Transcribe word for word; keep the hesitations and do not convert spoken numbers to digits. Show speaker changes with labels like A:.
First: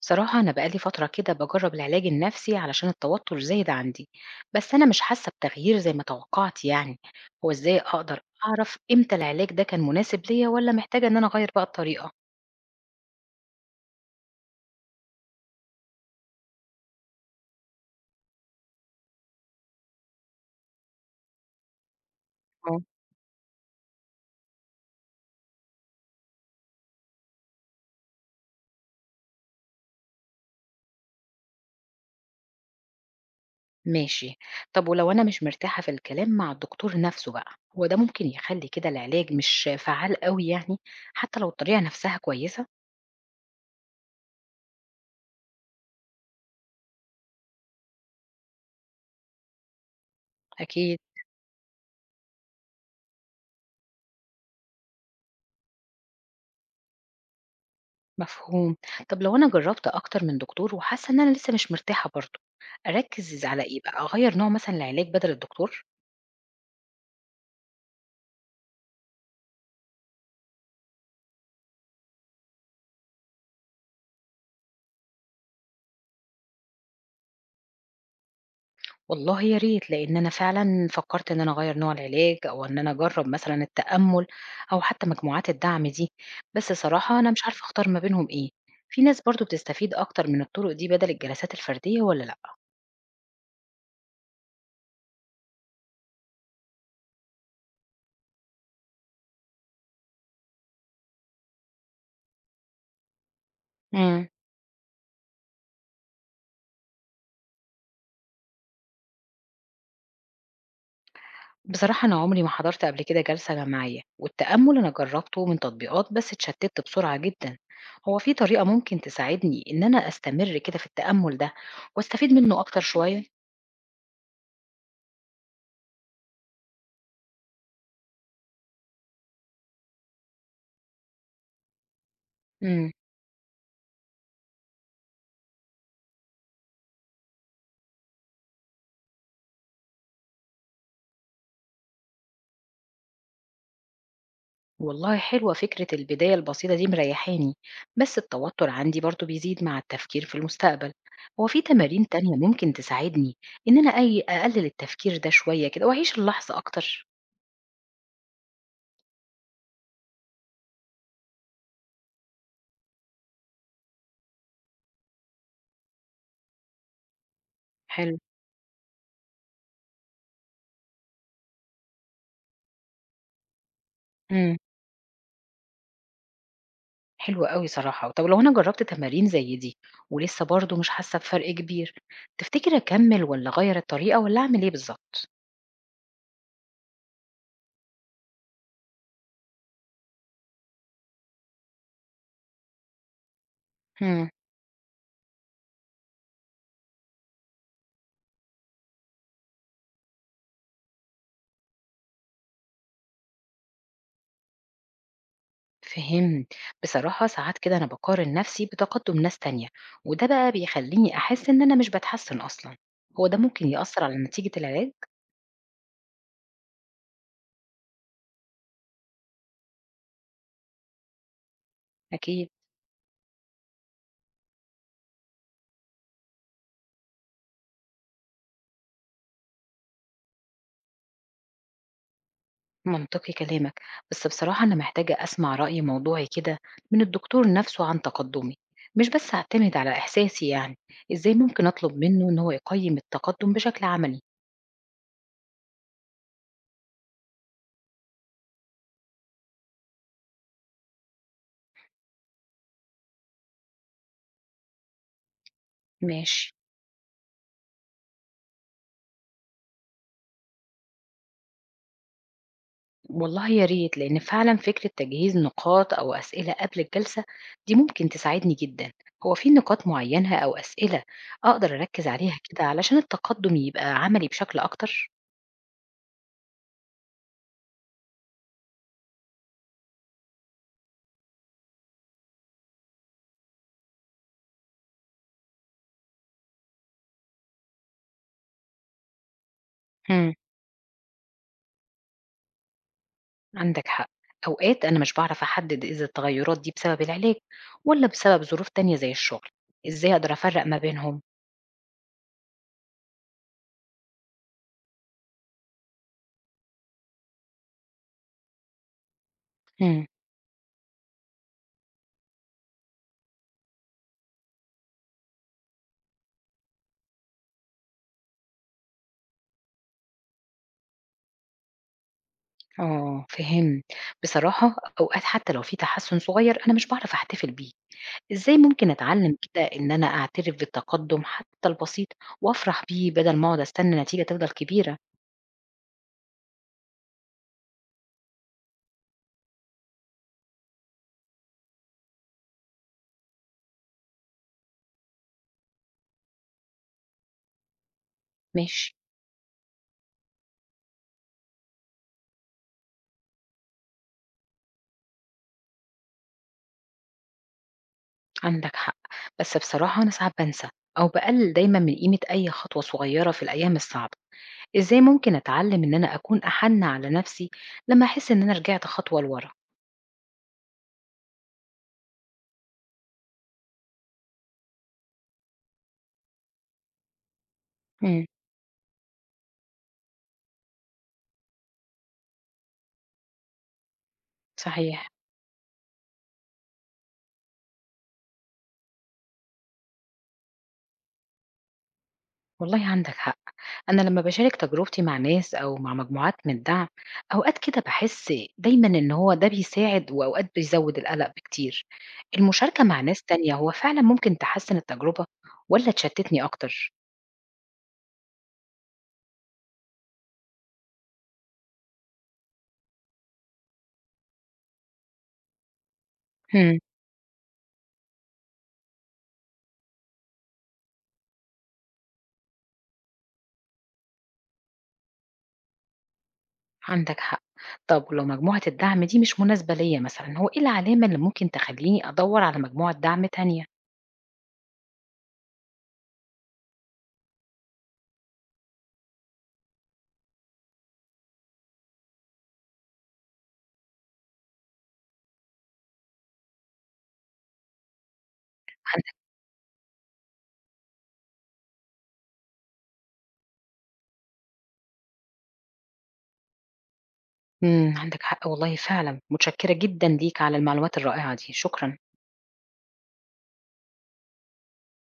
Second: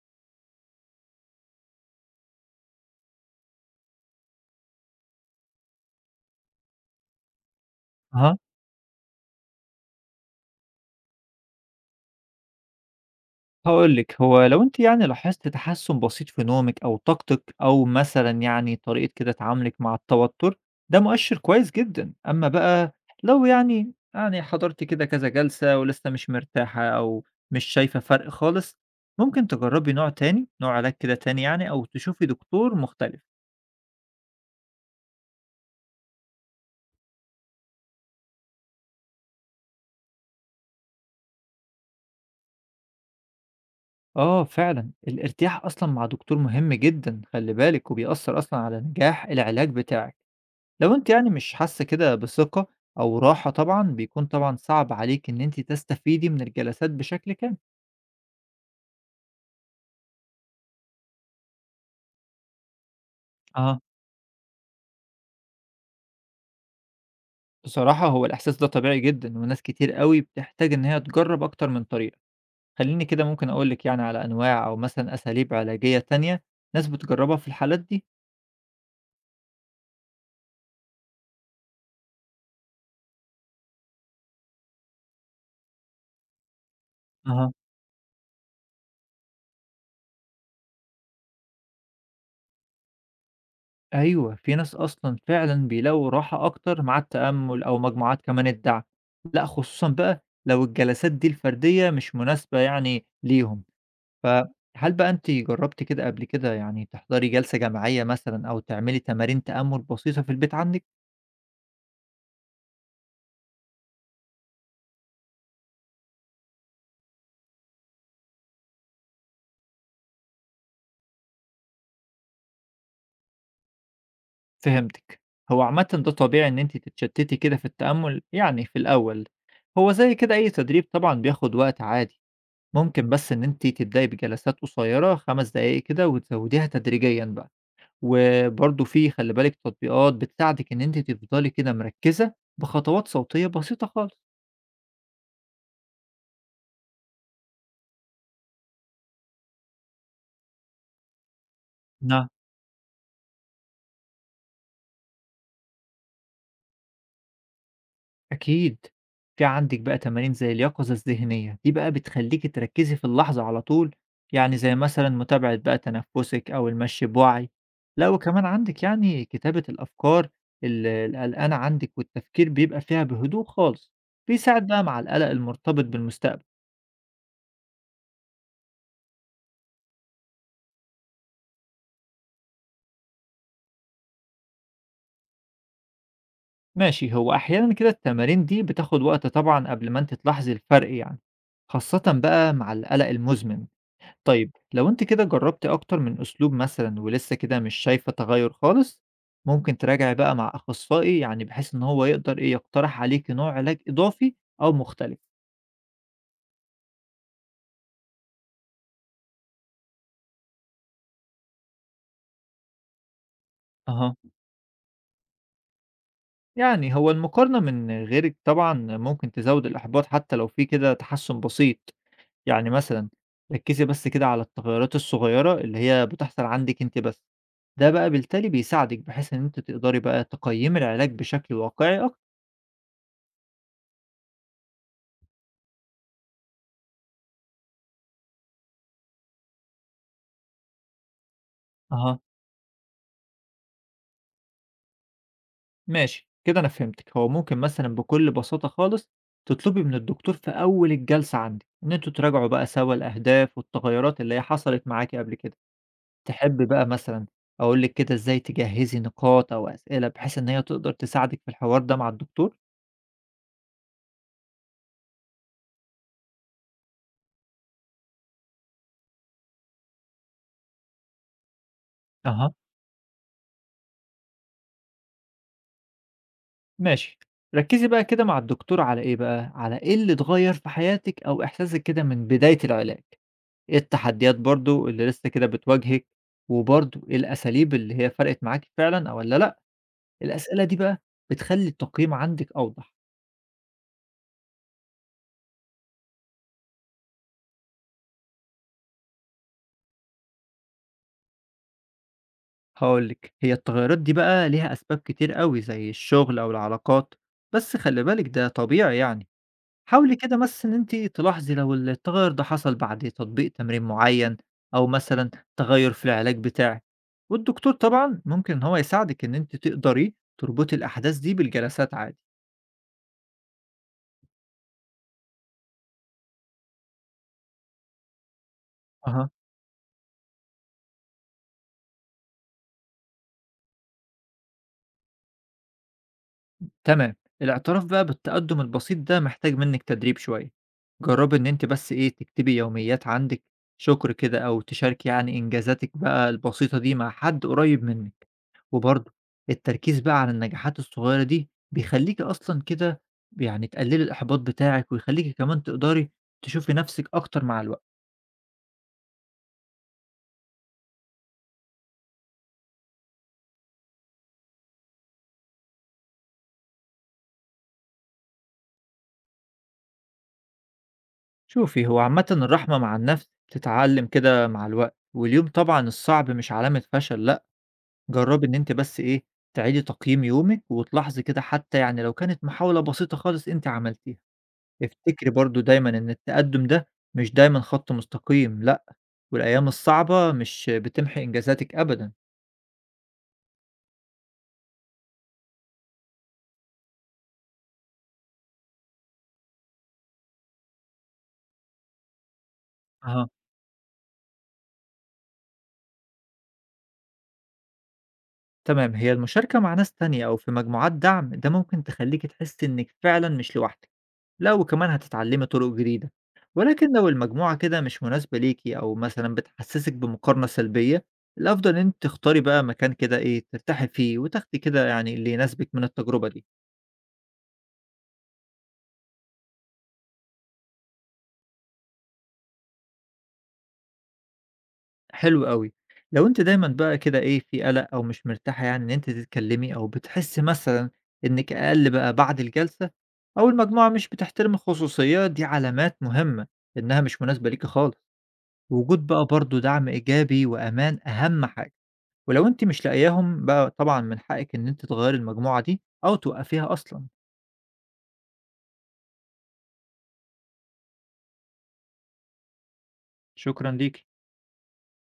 A: بصراحة أنا بقالي فترة كده باجرّب العلاج النفسي علشان التوتر زايد عندي، بس أنا مش حاسة بتغيير زي ما توقعت يعني، هو إزاي أقدر
B: أها،
A: أعرف إمتى العلاج ده كان مناسب ليّا والّا محتاجة إن أنا أغيّر بقى الطريقة؟
B: هاقول لِك، هو لو أنتِ يعني لاحظتِ تحسُّن بسيط في نومِك أو طاقتِك أو مثلًا يعني طريقة كده تعاملِك مع التوتُّر، ده مؤشِّر كويس جدًا. أمّا
A: آه.
B: بقى لو يعني يعني حضرتِ كده كذا جلسة ولسه مش مرتاحة أو مش شايفة فرق خالص، ممكن تجرّبي نوع تاني، نوع علاج كده تاني يعني أو تشوفي دكتور مختلف.
A: ماشي، طب ولو أنا مش مرتاحة في الكلام مع الدكتور نفسه بقى، هو ده ممكن يخلّي كده العلاج مش فعّال أوي يعني، حتى لو الطريقة نفسها كويسة؟
B: آه فعلًا، الارتياح أصلًا مع دكتور مهم جدًا خلّي بالِك وبيأثّر أصلًا على نجاح العلاج بتاعِك. لو
A: أكيد.
B: أنتِ يعني مش حاسة كده بثقة أو راحة طبعًا، بيكون طبعًا صعب عليكِ إن أنتِ تستفيدي من الجلسات بشكل كامل.
A: مفهوم. طب لو أنا جربت أكتر من دكتور وحاسة إن أنا لسه مش مرتاحة برضه، أركز على
B: آه.
A: إيه بقى، أغير نوع مثلا العلاج بدل الدكتور؟
B: بصراحة هو الإحساس ده طبيعي جدًا، وناس كتير أوي بتحتاج إن هي تجرّب أكتر من طريقة. خلّيني كده ممكن أقول لِك يعني على أنواع أو مثلًا أساليب علاجية تانية ناس بتجرّبها في الحالات دي.
A: والله يا ريت، لأن أنا فعلا فكرت إن أنا أغير نوع العلاج أو إن أنا أجرب مثلا التأمل أو حتى مجموعات الدعم دي، بس صراحة أنا مش
B: أها.
A: عارفة أختار ما بينهم إيه. في ناس برضه بتستفيد أكتر من الطرق دي بدل الجلسات الفردية ولا لأ؟
B: أيوه، في ناس أصلًا فعلًا بيلاقوا راحة أكتر مع التأمُّل أو مجموعات كمان الدعم. لأ، خصوصًا بقى لو الجلسات دي الفردية مش مناسبة يعني ليهم.
A: مم.
B: فهل بقى أنتِ جرّبتِ كده قبل كده يعني تحضري جلسة جماعية مثلًا أو تعملي تمارين تأمُّل بسيطة في البيت عندِك؟
A: بصراحة أنا عمري ما حضرت قبل كده جلسة جماعية، والتأمل أنا جربته من تطبيقات بس اتشتت بسرعة جدا. هو في طريقة ممكن تساعدني إن أنا أستمر كده في التأمل ده وأستفيد منه أكتر شوية؟
B: فهمتِك. هو عامةً ده طبيعي إن أنتِ تتشتّتي كده في التأمُّل يعني في الأول. هو زي كده أي تدريب طبعًا بياخُد وقت عادي،
A: امم
B: ممكن بس إن أنتِ تبدئي بجلسات قصيّرة 5 دقايق كده وتزوّديها تدريجيًا بقى. وبرضه في خلّي بالِك تطبيقات بتساعدِك إن أنتِ تفضلي كده مركّزة بخطوات صوتية بسيطة خالص.
A: والله حلوة فكرة البداية البسيطة دي، مريحاني. بس التوتر عندي برضو بيزيد مع التفكير في المستقبل، هو في تمارين
B: نعم
A: تانية ممكن تساعدني إن أنا أي أقلل التفكير ده شوية كده وأعيش اللحظة أكتر؟
B: أكيد. في عندِك بقى تمارين زي اليقظة الذهنية، دي بقى بتخلّيكِ تركّزي في اللحظة على طول، يعني زي مثلًا متابعة بقى تنفُّسِك أو المشي بوعي. لأ
A: حلو
B: وكمان عندِك يعني كتابة الأفكار ال القلقانة عندِك والتفكير بيبقى فيها بهدوء خالص، بيساعد بقى مع القلق المرتبط بالمستقبل.
A: حلو أوي صراحة، طب لو أنا جرّبت تمارين زي دي ولسه برضه مش حاسة بفرق كبير، تفتكر أكمّل والّا أغيّر الطريقة والّا أعمل إيه بالضبط؟
B: ماشي، هو أحيانًا كده التمارين دي بتاخد وقت طبعًا قبل ما أنتِ تلاحظي الفرق يعني، خاصةً بقى مع القلق المزمن.
A: إمم،
B: طيب لو انت كده جربتي اكتر من اسلوب مثلا ولسه كده مش شايفة تغير خالص، ممكن تراجعي بقى مع اخصائي يعني بحيث ان هو يقدر ايه يقترح عليكي نوع علاج اضافي او مختلف.
A: فهمت. بصراحة ساعات كده أنا باقارن نَفْسي بتقدُّم ناس تانية، وده بقى بيخلّيني أحس إن أنا مش باتحسّن أصلًا، هو ده ممكن يأثّر
B: اها،
A: على نتيجة العلاج؟
B: يعني هو المقارنة من غيرك طبعا ممكن تزود الاحباط حتى لو في كده تحسن بسيط.
A: أكيد.
B: يعني مثلا ركزي بس كده على التغيرات الصغيرة اللي هي بتحصل عندك انت بس، ده بقى بالتالي بيساعدك بحيث ان انت تقدري بقى تقيمي العلاج بشكل واقعي اكتر.
A: منطقي كلامك، بس بصراحة أنا محتاجة أسمع رأي موضوعي كده من الدكتور نفسه عن تقدمي، مش بس أعتمد على إحساسي يعني. إزاي ممكن أطلب
B: اها،
A: منه إن هو يقيم التقدم بشكل عملي؟
B: ماشي كده أنا فهمتِك، هو ممكن مثلًا بكل بساطة خالص تطلبي من الدكتور في أول الجلسة عندِك، إن أنتم تراجعوا بقى سوا الأهداف والتغيرات اللي هي حصلت معاكِ قبل كده،
A: ماشي.
B: تحبي بقى مثلًا أقول لِك كده إزاي تجهّزي نقاط أو أسئلة بحيث إن هي تقدر تساعدِك في الحوار ده مع الدكتور؟
A: والله يا ريت، لأن فعلا فكرة تجهيز نقاط أو أسئلة قبل الجلسة دي ممكن تساعدني جدا. هو في نقاط معينة أو أسئلة أقدر أركز عليها
B: أها،
A: كده علشان التقدم يبقى عملي بشكل أكتر؟
B: ماشي، ركّزي بقى كده مع الدكتور على إيه بقى، على إيه اللي اتغيّر في حياتِك أو إحساسِك كده من بداية العلاج، إيه التحديات برضه اللي لسه كده بتواجهِك، وبرضه إيه الأساليب اللي هي فرقِت معاكِ فعلًا والّا لأ. الأسئلة دي بقى بتخلّي التقييم عندِك أوضح.
A: عندك حق. أوقات أنا مش بعرف أحدد إذا التغيرات دي بسبب العلاج ولا بسبب ظروف تانية زي الشغل، إزاي أقدر أفرق ما بينهم؟
B: هاقول لِك هي التغيرات دي بقى ليها أسباب كتير أوي زي الشغل أو العلاقات، بس خلّي بالِك ده طبيعي يعني،
A: مم.
B: حاولي كده بس إن أنتِ تلاحظي لو التغير ده حصل بعد تطبيق تمرين معيّن أو مثلًا تغير في العلاج بتاعِك، والدكتور طبعًا ممكن إن هو يساعدِك إن أنتِ تقدري تربطي الأحداث دي بالجلسات عادي.
A: آه فهم. بصراحة أوقات حتى لو في تحسن صغير أنا مش بعرف أحتفل بيه، إزاي ممكن
B: أها.
A: أتعلم كده إن أنا أعترف بالتقدم حتى البسيط وأفرح بيه بدل ما أقعد أستنى نتيجة تفضل كبيرة؟
B: تمام، الاعتراف بقى بالتقدم البسيط ده محتاج منك تدريب شوية. جربي ان انت بس ايه تكتبي يوميات عندك شكر كده او تشاركي يعني انجازاتك بقى البسيطة دي مع حد قريب منك.
A: ماشي.
B: وبرضه التركيز بقى على النجاحات الصغيرة دي بيخليكي اصلا كده يعني تقللي الاحباط بتاعك ويخليكي كمان تقدري تشوفي نفسك اكتر مع الوقت.
A: عندك حق، بس بصراحة أنا ساعات بنسى أو بقلل دايما من قيمة أي خطوة صغيرة في الأيام الصعبة، إزاي ممكن أتعلم إن أنا أكون أحَن على نَفْسي لمّا أحس إن أنا رجعت خطوة لورا؟
B: شوفي هو عامة الرحمة مع النفس بتتعلم كده مع الوقت، واليوم طبعا الصعب مش علامة فشل لا.
A: إمم،
B: جرّبي إن أنتِ بس إيه، تعيدي تقييم يومِك وتلاحظي كده حتى يعني لو كانت محاولة بسيطة خالص أنتِ عملتيها.
A: صحيح.
B: افتكري برضه دايمًا إن التقدُّم ده مش دايمًا خط مستقيم لأ، والأيام الصعبة مش بتمحي إنجازاتِك أبدًا.
A: والله عندك حق، أنا لمّا باشارك تجربتي مع ناس أو مع مجموعات من الدعم، أوقات كده باحس دايمًا إن هو ده بيساعد وأوقات بيزوّد القلق بكتير. المشاركة مع ناس
B: أها.
A: تانية هو فعلًا ممكن تحسّن التجربة والّا تشتتني أكتر؟
B: تمام، هي المشاركة مع ناس تانية أو في مجموعات دعم ده ممكن تخلّيكِ تحسّي إنِّك فعلًا مش لوحدِك. لأ، وكمان هتتعلمي طرق جديدة،
A: إمم.
B: ولكن لو المجموعة كده مش مناسبة ليكِ أو مثلًا بتحسسِك بمقارنة سلبية، الأفضل إن أنتِ تختاري بقى مكان كده إيه، ترتاحي فيه وتاخدي كده يعني اللي يناسبِك من التجربة دي.
A: عندك حق. طب ولو مجموعة الدعم دي مش مناسبة ليّا مثلًا، هو إيه العلامة اللي ممكن تخلّيني أدوّر على مجموعة دعم تانية؟
B: حلو أوي. لو أنتِ دايمًا بقى كده إيه، في قلق أو مش مرتاحة يعني إن أنتِ تتكلمي أو بتحسي مثلًا إنِك أقل بقى بعد الجلسة أو المجموعة مش بتحترم الخصوصية، دي علامات مهمة إنها مش مناسبة ليكِ خالص. وجود بقى برضه دعم إيجابي وأمان أهم حاجة. ولو أنتِ مش لاقياهم بقى طبعًا من حقِّك إن أنتِ تغيّري المجموعة دي أو توقّفيها أصلًا.
A: إمم، عندك حق والله فعلًا، متشكرة جدًا ليك على المعلومات الرائعة دي، شكرًا.
B: شكرًا ليكِ.